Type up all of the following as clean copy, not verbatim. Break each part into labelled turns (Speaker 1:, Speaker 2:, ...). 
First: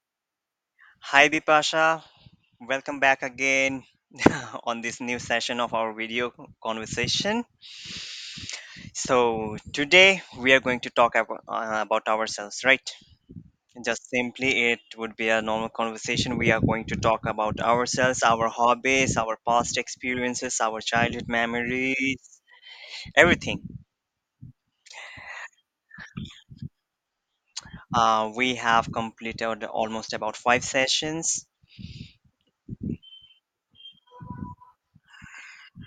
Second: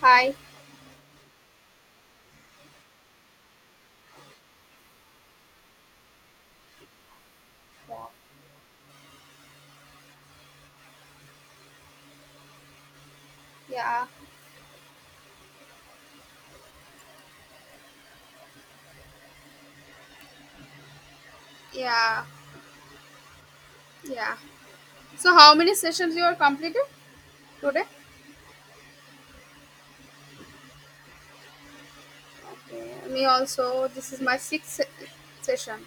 Speaker 1: Hi.
Speaker 2: Hi Bipasha, welcome back again on this new session of our video conversation.
Speaker 1: Yeah.
Speaker 2: So today we are going to talk about ourselves, right?
Speaker 1: Yeah.
Speaker 2: Just simply, it would be a normal conversation. We are going to talk about ourselves, our hobbies, our past experiences, our childhood
Speaker 1: Yeah.
Speaker 2: memories, everything.
Speaker 1: Yeah. So how many sessions you are completed today?
Speaker 2: We have completed almost about five sessions.
Speaker 1: Okay. Me also. This is my sixth session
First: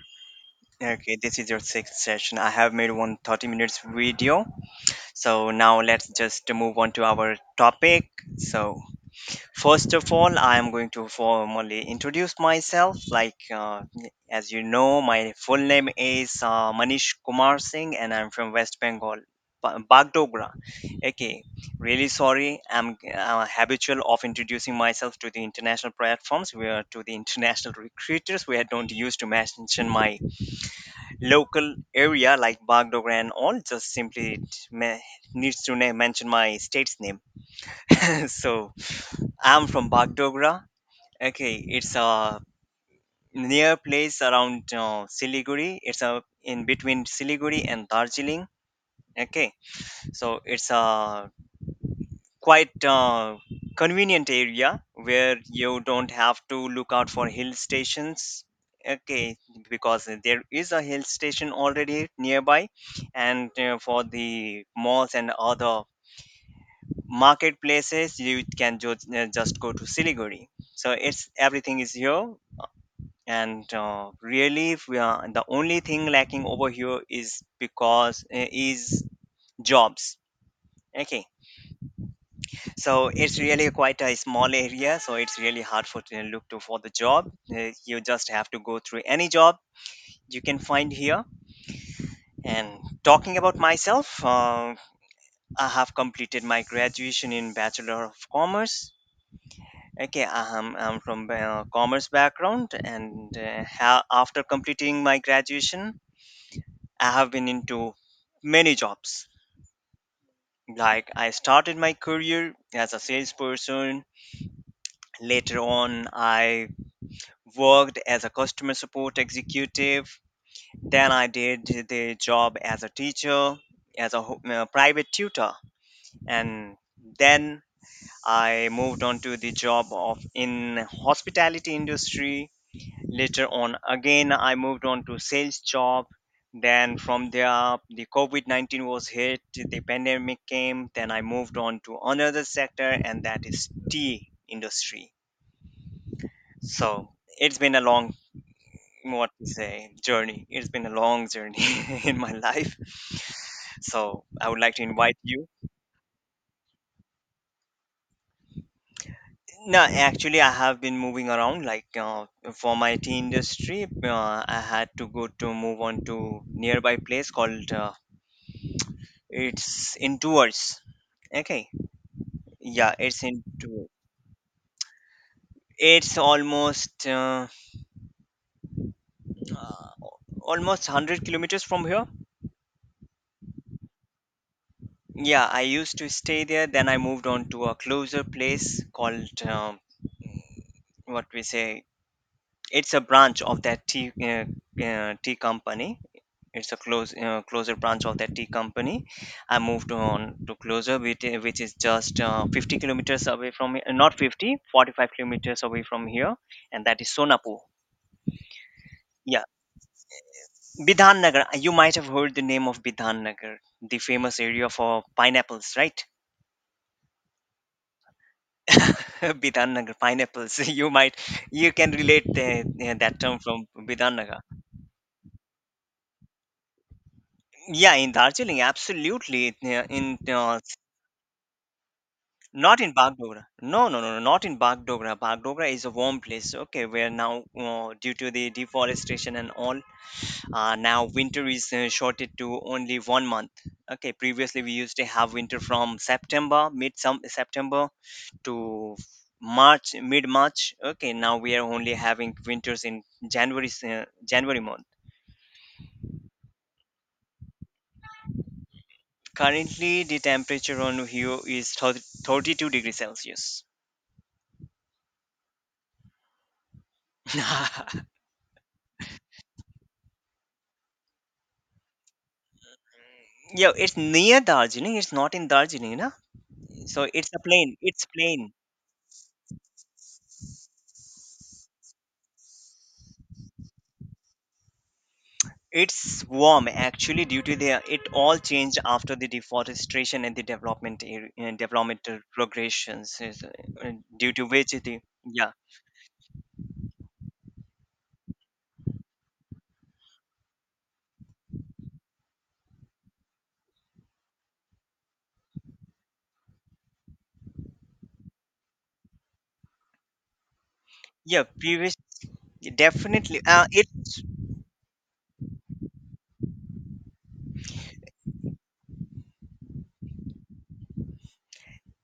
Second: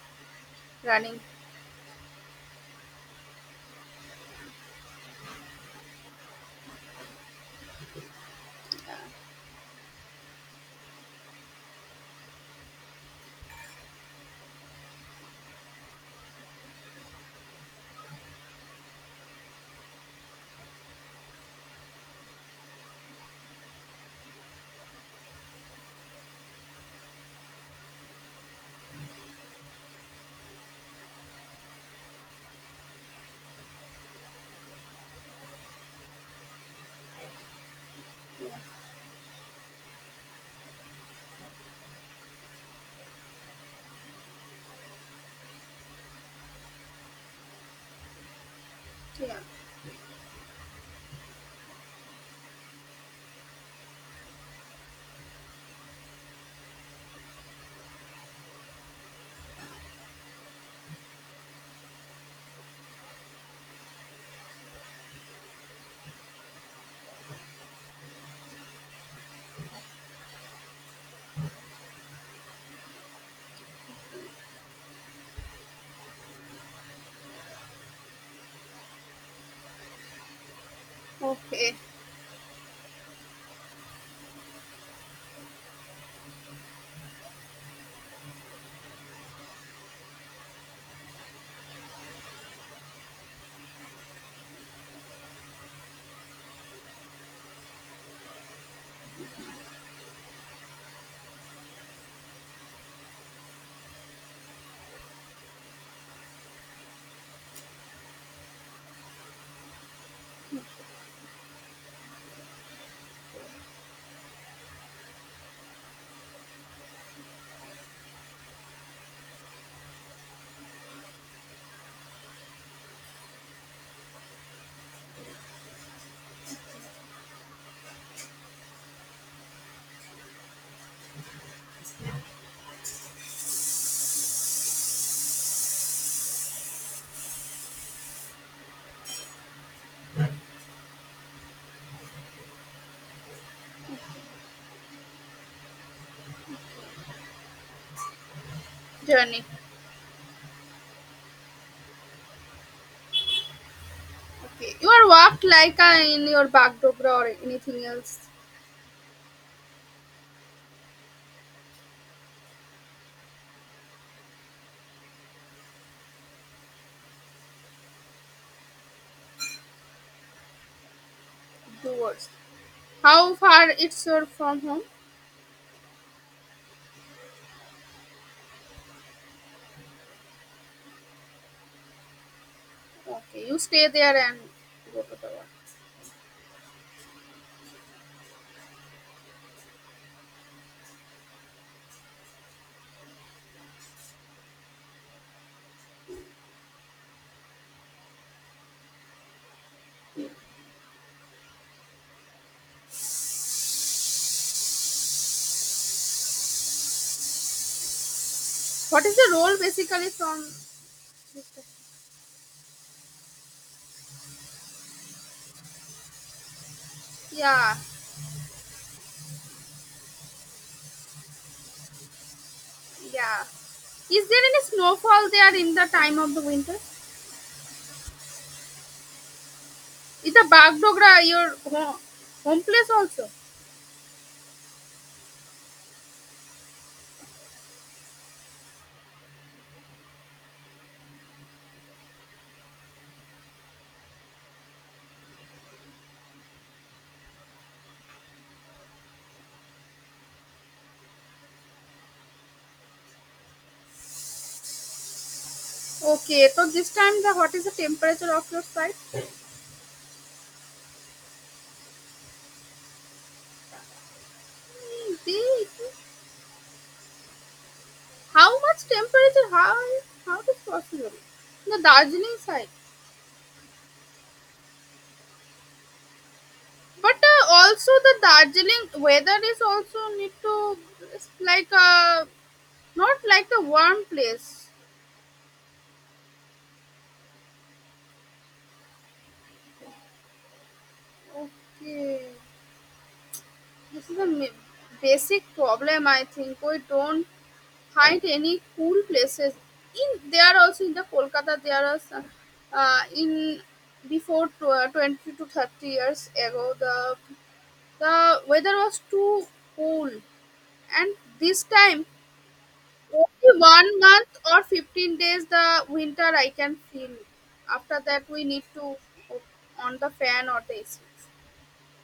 Speaker 2: Okay,
Speaker 1: running.
Speaker 2: this is your sixth session. I have made one 30 minutes video. So now let's just move on to our topic. So first of all, I am going to formally introduce myself. Like as you know, my full name is Manish Kumar Singh, and I'm from West Bengal, Bagdogra. Okay, really sorry. I'm habitual of introducing myself to the international platforms, where to the international recruiters, where I don't use to mention my local area like Bagdogra and all. Just simply me- needs to name, mention my state's name. So I'm from Bagdogra. Okay, it's a near place around Siliguri. It's a in between Siliguri and Darjeeling.
Speaker 1: Yeah.
Speaker 2: Okay, so it's a quite convenient area where you don't have to look out for hill stations, okay, because there is a hill station already nearby. And for the malls and other marketplaces you can just go to Siliguri. So it's everything is here. And really we are, the only thing lacking over here is because is jobs, okay.
Speaker 1: Okay.
Speaker 2: So it's really quite a small area, so it's really hard for to look to for the job. You just have to go through any job you can find here. And talking about myself, I have completed my graduation in Bachelor of Commerce. Okay, I'm from commerce background, and after completing my graduation, I have been into many jobs. Like I started my career as a salesperson. Later on, I worked as a customer support executive. Then I did the job as a teacher, as a private tutor, and then I moved on to the job of in hospitality industry. Later on, again I moved on to sales job. Then from there, the COVID 19 was hit, the pandemic came. Then I moved on to another sector, and that is tea industry. So it's been a long what
Speaker 1: Journey.
Speaker 2: to say journey. It's been a long journey in my life. So I would like
Speaker 1: Okay.
Speaker 2: to
Speaker 1: You are
Speaker 2: invite
Speaker 1: walked
Speaker 2: you.
Speaker 1: like in your Bagdogra or anything else
Speaker 2: No, actually I have been moving around like for my tea industry. I had to go to move on to nearby place called it's in Tours. Okay,
Speaker 1: towards.
Speaker 2: yeah, it's
Speaker 1: How
Speaker 2: in
Speaker 1: far
Speaker 2: Tours.
Speaker 1: it's your from home?
Speaker 2: It's almost uh, almost 100 kilometers from here.
Speaker 1: Okay. You stay there and
Speaker 2: Yeah, I used to stay there, then I moved on to a closer place called what we say. It's a branch of that tea company. It's a closer branch of that tea company. I moved on to closer, which is just 50 kilometers away from here. Not 50, 45 kilometers away from here, and that is Sonapur.
Speaker 1: what is the
Speaker 2: Yeah,
Speaker 1: role basically from?
Speaker 2: Bidhan Nagar. You might have heard the name of Bidhan Nagar, the famous area for pineapples, right?
Speaker 1: Yeah.
Speaker 2: Bidhan Nagar pineapples. You can relate the, that term
Speaker 1: Yeah.
Speaker 2: from Bidhan.
Speaker 1: Is there any snowfall there in the time of the winter?
Speaker 2: Yeah, in Darjeeling, absolutely. Yeah,
Speaker 1: Is the Bagdogra your home
Speaker 2: not
Speaker 1: place
Speaker 2: in
Speaker 1: also?
Speaker 2: Bagdogra. No, no, no, no, not in Bagdogra. Bagdogra is a warm place. Okay, where now due to the deforestation and all, now winter is shorted to only 1 month. Okay, previously we used to have winter from September, mid some September to March, mid March. Okay, now we are only having winters in January, January month.
Speaker 1: Okay, so this time the what is the temperature of your site?
Speaker 2: Currently, the temperature on here is 30 32 degrees Celsius.
Speaker 1: Hmm. How much temperature? How is possible? The Darjeeling side,
Speaker 2: Yeah, it's near Darjeeling. It's not in Darjeeling, na? So
Speaker 1: but
Speaker 2: it's a plain.
Speaker 1: also
Speaker 2: It's
Speaker 1: the
Speaker 2: plain.
Speaker 1: Darjeeling weather is also need to, it's like not like the warm place.
Speaker 2: It's warm actually due to the it all changed after the deforestation and the development developmental
Speaker 1: Okay,
Speaker 2: progressions is,
Speaker 1: this is a
Speaker 2: due to which the
Speaker 1: basic
Speaker 2: yeah.
Speaker 1: problem, I think. We don't hide any cool places. In they are also in the Kolkata. There are some in before 20 to 30 years ago. The weather was too cool, and
Speaker 2: yeah
Speaker 1: this
Speaker 2: previous
Speaker 1: time
Speaker 2: Definitely
Speaker 1: only
Speaker 2: it
Speaker 1: one month or 15 days the winter I can feel. After that we need to on the fan or the AC.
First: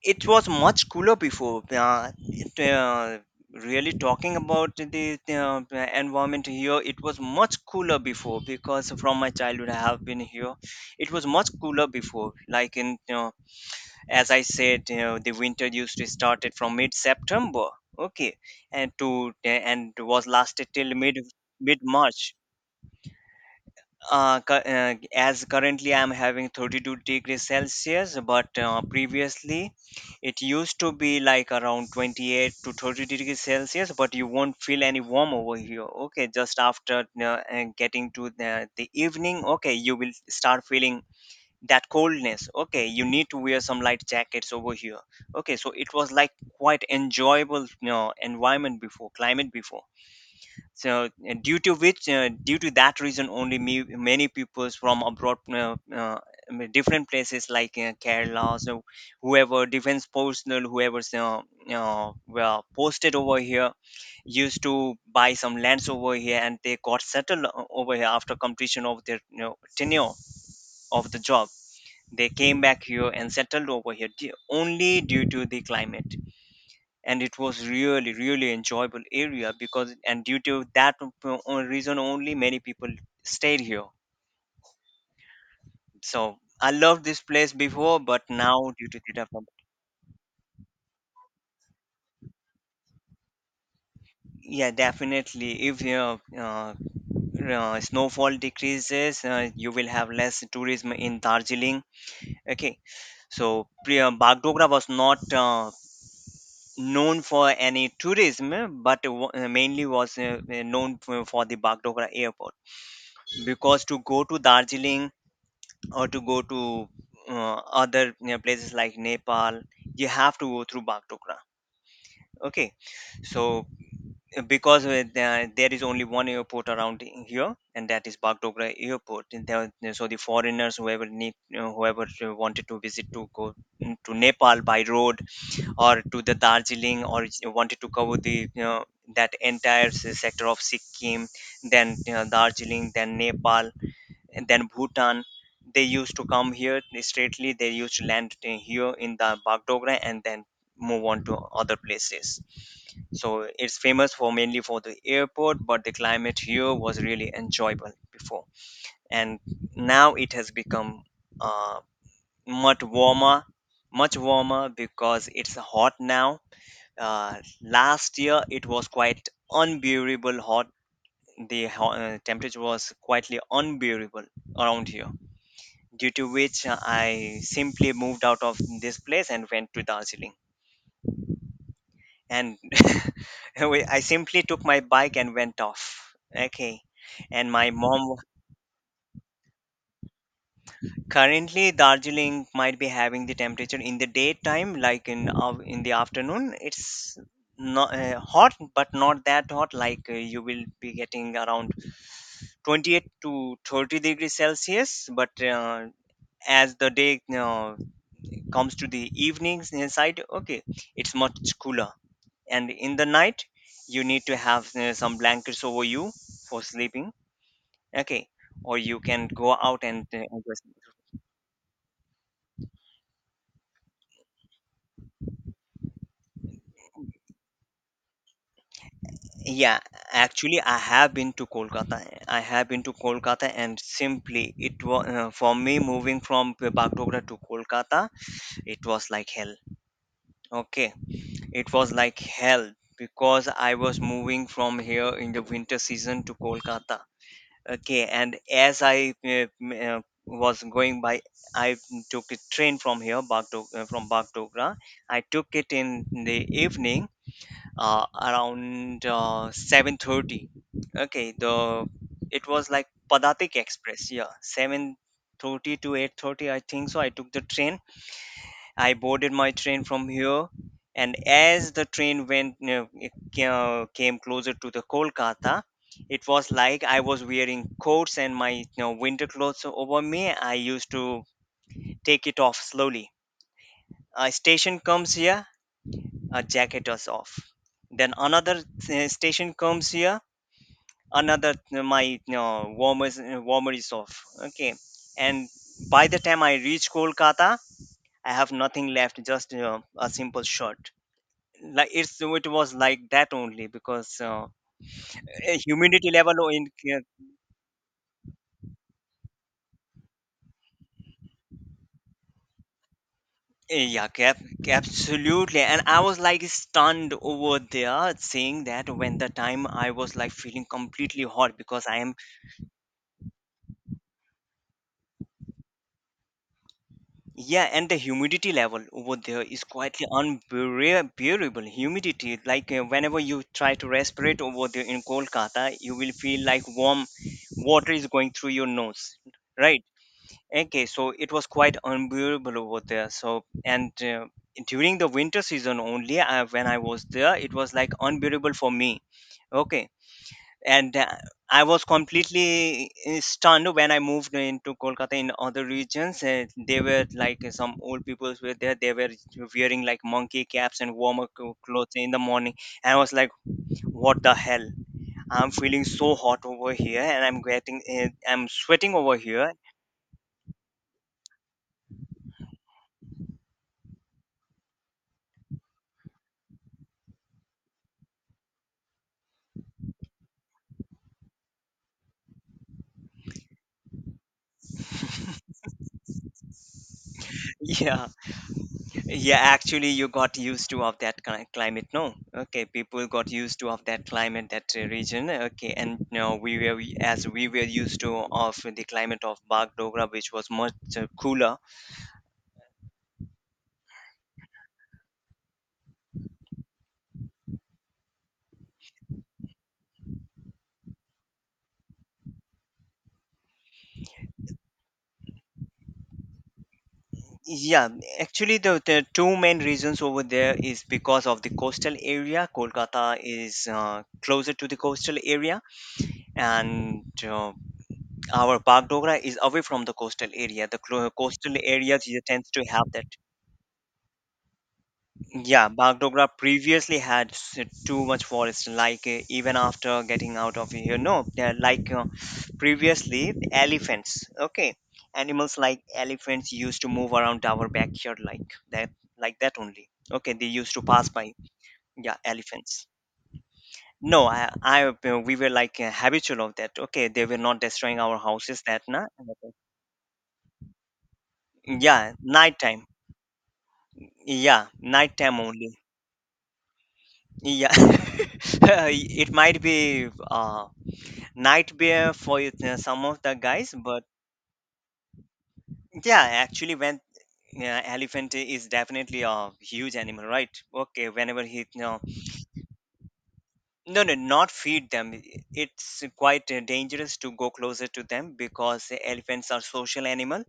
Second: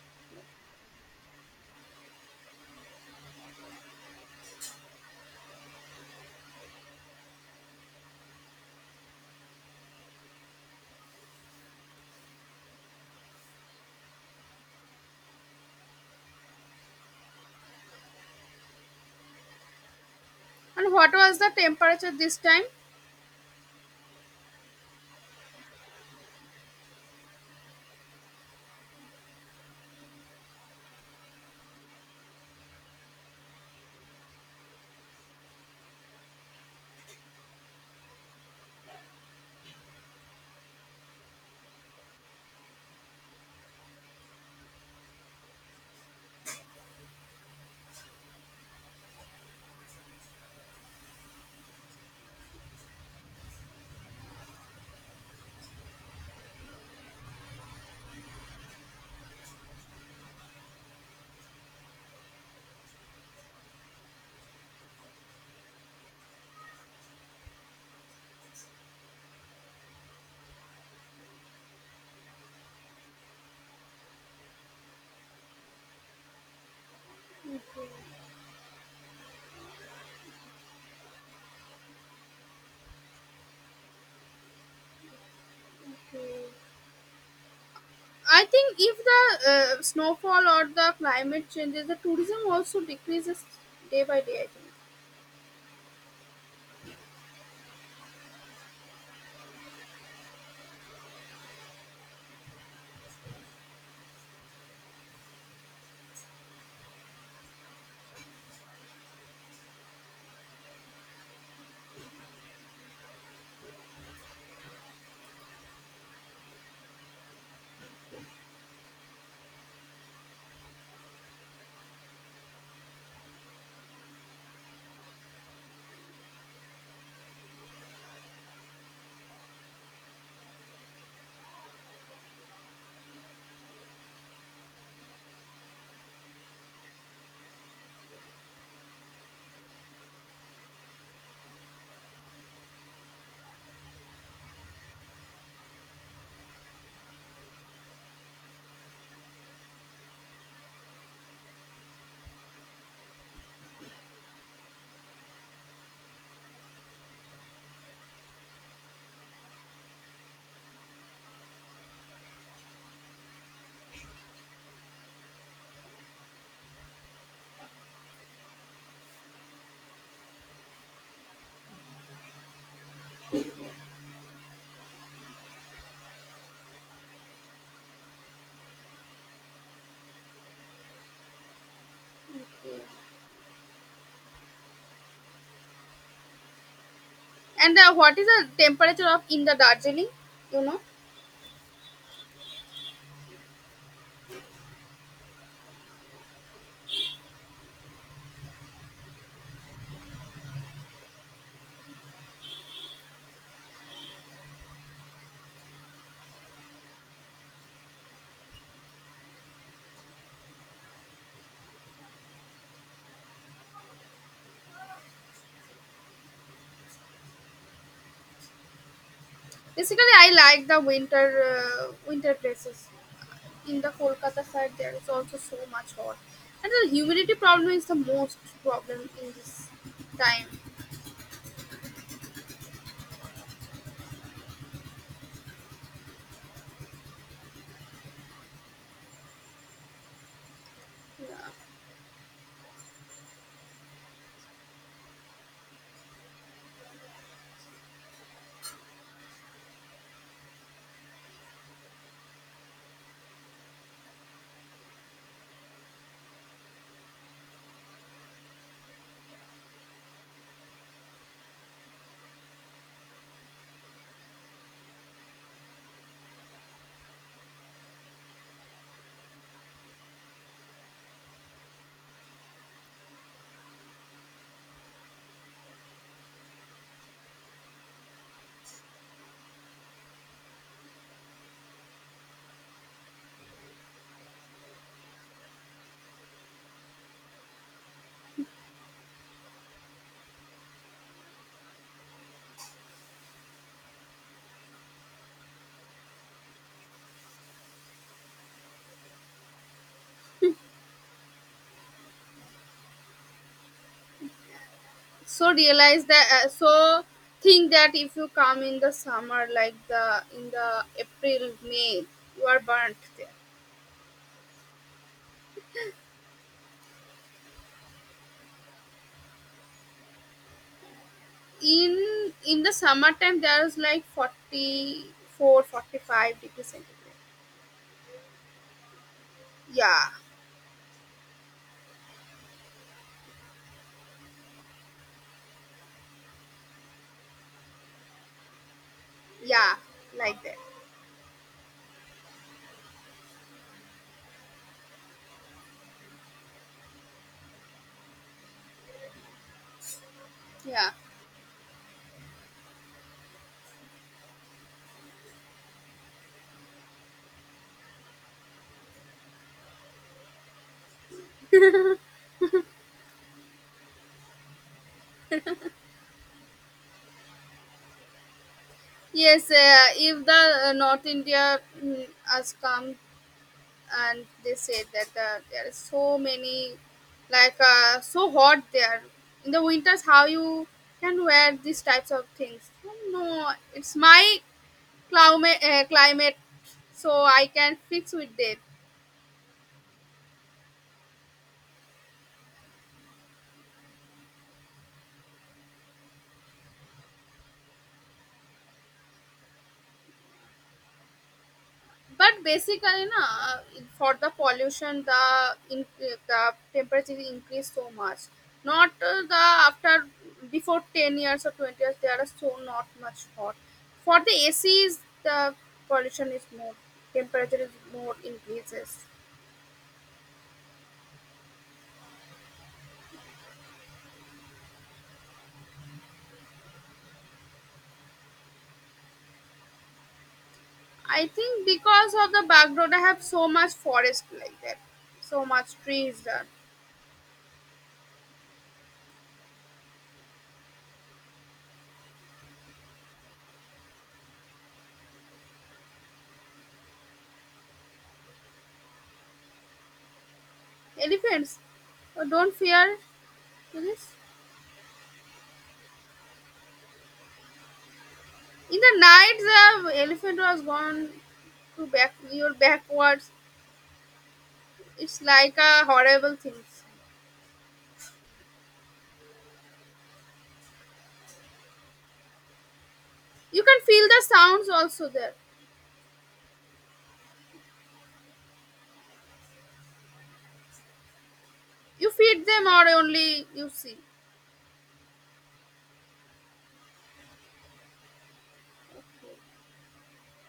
Speaker 2: it was much cooler before. Really talking about the environment here, it was much cooler before because from my childhood I have been here. It was much cooler before. Like in, you know, as I said, you know, the winter used to start it from mid-September, okay, and to and was lasted till
Speaker 1: And what
Speaker 2: mid
Speaker 1: was the temperature
Speaker 2: mid-March
Speaker 1: this time?
Speaker 2: As currently I'm having 32 degrees Celsius, but previously it used to be like around 28 to 30 degrees Celsius, but you won't feel any warm over here. Okay, just after getting to the evening, okay, you will start feeling that coldness. Okay, you need to wear some light jackets over here. Okay, so it was like quite enjoyable, you know, environment before, climate before. So due to which due to that reason only me, many peoples from abroad I mean, different places like Kerala. So whoever defense personnel whoever's well, posted over here used to buy some lands over here and they got settled over here after completion of their, you know, tenure of the job, they came back here and settled over here only due to the climate. And it was really really enjoyable area because and due to that reason only many people stayed here.
Speaker 1: Hmm,
Speaker 2: So I loved this place before, but
Speaker 1: I
Speaker 2: now
Speaker 1: think
Speaker 2: due
Speaker 1: if
Speaker 2: to the development.
Speaker 1: the snowfall or the climate changes, the tourism also decreases day by day, I
Speaker 2: Yeah
Speaker 1: think.
Speaker 2: definitely if your uh, snowfall decreases you will have less tourism in Darjeeling, okay. So Priya Bagdogra was not known for any tourism, eh, but mainly was known for the Bagdogra airport because to go to Darjeeling or to go to other, you know, places like Nepal, you have to go through Bagdogra. Okay, so because there is only one airport around here, and that is Bagdogra Airport. And there, so the foreigners whoever need, you know, whoever wanted to visit to go mm, to Nepal by road or to the Darjeeling or wanted to cover the, you know, that entire sector of Sikkim, then, you know, Darjeeling, then Nepal, and then Bhutan. They used to come here straightly. They used to land in here in the Bagdogra and then move on to other places. So it's famous for mainly for the airport, but the climate here was really enjoyable before, and now it has become uh, much warmer, much warmer because it's hot now. Uh, Last year it was quite unbearable hot. The temperature was quietly unbearable around here due to which I simply moved out of this place and went to Darjeeling. And I simply took my bike and went off. Okay. And my
Speaker 1: And what
Speaker 2: mom
Speaker 1: is the temperature of in the Darjeeling? You know,
Speaker 2: currently Darjeeling might be having the temperature in the daytime, like in the afternoon. It's not hot, but not that hot. Like you will be getting around 28 to 30 degrees Celsius. But as the day comes to the evenings inside, okay, it's much cooler. And in the night you need to have some blankets over you for sleeping, okay, or you can go out and
Speaker 1: basically, I
Speaker 2: enjoy
Speaker 1: like
Speaker 2: some-.
Speaker 1: the winter places. In the Kolkata side, there is also so much hot, and the humidity problem is the most problem in this
Speaker 2: Yeah
Speaker 1: time.
Speaker 2: actually I have been to kolkata I have been to kolkata and simply it was for me moving from Bagdogra to Kolkata, it was like hell, okay,
Speaker 1: Yeah.
Speaker 2: it was like hell because I was moving from here in the winter season to Kolkata. Okay, and as I was going by, I took a train from here, from Bagdogra. I took it in the evening, around 7:30. Okay, the it was like Padatik Express. Yeah, 7:30 to 8:30, I think so. I took the train. I boarded my train from here, and as the train went came closer to the Kolkata, it was like I was wearing coats and my, you know, winter clothes over me. I used to take it off slowly. A station comes here, a jacket is off. Then another station comes here, another my, you know, warmer is off. Okay, and by the time I reach Kolkata, I have nothing left, just, you know, a simple shirt, like it's it was like that only because
Speaker 1: So realize
Speaker 2: humidity
Speaker 1: that.
Speaker 2: level in
Speaker 1: So think that if you come in the summer, like the in the April May, you are burnt there.
Speaker 2: Eh, yeah cap, absolutely. And I was like stunned over there, saying that when the time I was like feeling completely hot because I am
Speaker 1: In the summertime there is like 44, forty five 45 degrees centigrade.
Speaker 2: yeah. And the humidity level over there is quietly
Speaker 1: Yeah,
Speaker 2: unbearable humidity. Like whenever you try to respirate over there in Kolkata, you will feel like warm water is going through your nose,
Speaker 1: yeah,
Speaker 2: right.
Speaker 1: like that.
Speaker 2: Okay, so it was quite unbearable over there. So, and during the winter season only, when I was there, it was like unbearable for me. Okay,
Speaker 1: Yeah.
Speaker 2: and I was completely stunned when I moved into Kolkata in other regions. They were like some old people were there. They were wearing like monkey caps and clothes in the morning. And I was like, what the hell? I'm feeling so hot over here, and I'm getting, I'm sweating over
Speaker 1: Yes,
Speaker 2: here.
Speaker 1: if the north india, has come, and they said that, there is so many like so hot there in the winters. How you can wear these types of things? Oh, no, it's my climate, so I can
Speaker 2: Yeah.
Speaker 1: fix with it.
Speaker 2: Yeah, actually, you got used to of that climate. No, okay, people got used to of that climate, that region. Okay, and now we were as we were used to of the climate of Bagdogra, which was much cooler.
Speaker 1: But basically na, uh, for the pollution, the in, the temperature increase so much. Not the after before 10 years or 20 years there are so not much hot. For the acs, the pollution is more, temperature is
Speaker 2: Yeah,
Speaker 1: more
Speaker 2: actually,
Speaker 1: increases.
Speaker 2: the two main reasons over there is because of the coastal area. Kolkata is closer to the coastal area, and our Bagdogra is away from the coastal area. The
Speaker 1: I
Speaker 2: coastal
Speaker 1: think
Speaker 2: areas
Speaker 1: because
Speaker 2: you
Speaker 1: of the
Speaker 2: tends to have
Speaker 1: background, I
Speaker 2: that.
Speaker 1: have so much forest like that, so
Speaker 2: Yeah,
Speaker 1: much trees
Speaker 2: Bagdogra
Speaker 1: there.
Speaker 2: previously had too much forest. Like even after getting out of here, no, they're like previously the elephants. Okay, animals like elephants used to move around our backyard that, like that only. Okay, they used to pass by.
Speaker 1: Elephants.
Speaker 2: Yeah,
Speaker 1: Don't
Speaker 2: elephants.
Speaker 1: fear this.
Speaker 2: No, we were like habitual of that. Okay, they were not destroying our houses
Speaker 1: In
Speaker 2: that
Speaker 1: the
Speaker 2: night.
Speaker 1: night, the elephant was gone to
Speaker 2: Yeah,
Speaker 1: back your
Speaker 2: nighttime.
Speaker 1: backwards.
Speaker 2: Yeah,
Speaker 1: It's
Speaker 2: nighttime
Speaker 1: like
Speaker 2: only.
Speaker 1: a horrible thing.
Speaker 2: Yeah, it might be. Nightmare for it, some of the
Speaker 1: You
Speaker 2: guys
Speaker 1: can
Speaker 2: but
Speaker 1: feel the sounds also there.
Speaker 2: yeah actually when yeah, elephant is definitely a huge animal, right. Okay, whenever he no.
Speaker 1: You feed them, or only you see.
Speaker 2: No no, not feed them. It's quite dangerous to go closer to them because elephants are social animal.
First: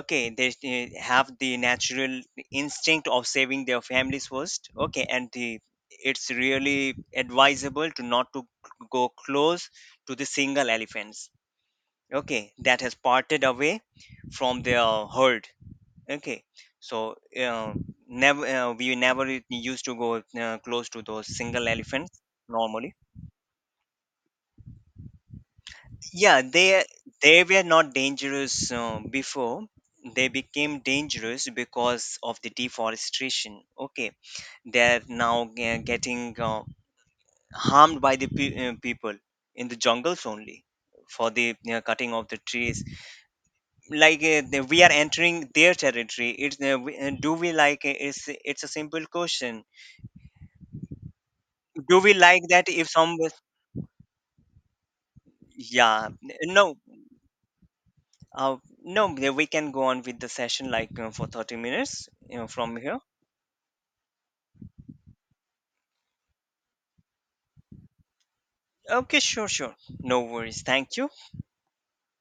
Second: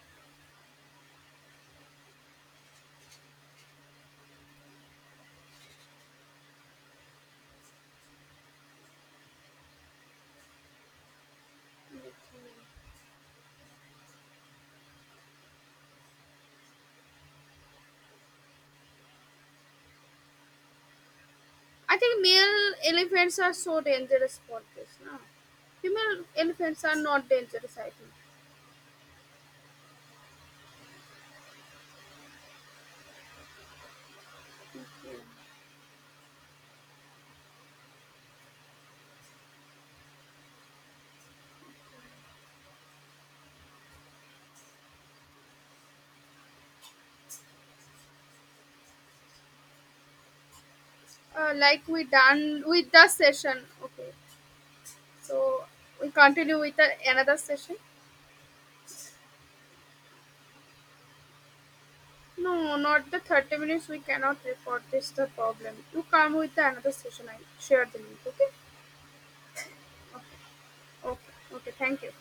Speaker 2: Okay, they have the natural instinct of saving their families first. Okay, and the it's really advisable to not to go close to the single elephants, okay, that has parted away from their herd, okay. So uh, never we never u- used to go close to those single
Speaker 1: I
Speaker 2: elephants.
Speaker 1: think male
Speaker 2: Normally
Speaker 1: elephants are so dangerous for this. No? Female
Speaker 2: yeah they
Speaker 1: elephants are not
Speaker 2: they were
Speaker 1: dangerous, I
Speaker 2: not
Speaker 1: think.
Speaker 2: dangerous before. They became dangerous because of the deforestation, okay. They're now getting harmed by the people in the jungles only for the, you know, cutting of the trees. Like we are entering their territory. It's do we like it? It's a simple question.
Speaker 1: Like
Speaker 2: Do
Speaker 1: we
Speaker 2: we like
Speaker 1: done
Speaker 2: that if
Speaker 1: with the
Speaker 2: some
Speaker 1: session. Okay, so
Speaker 2: yeah
Speaker 1: we continue with
Speaker 2: no
Speaker 1: the, another session.
Speaker 2: uh, no yeah, we can go on with the session like for 30 minutes, you know, from
Speaker 1: No,
Speaker 2: here.
Speaker 1: not the 30 minutes. We cannot report this the problem. You come with another session. I share the link. Okay?
Speaker 2: Okay, sure sure, no worries, thank you.
Speaker 1: Okay. Okay. Thank you.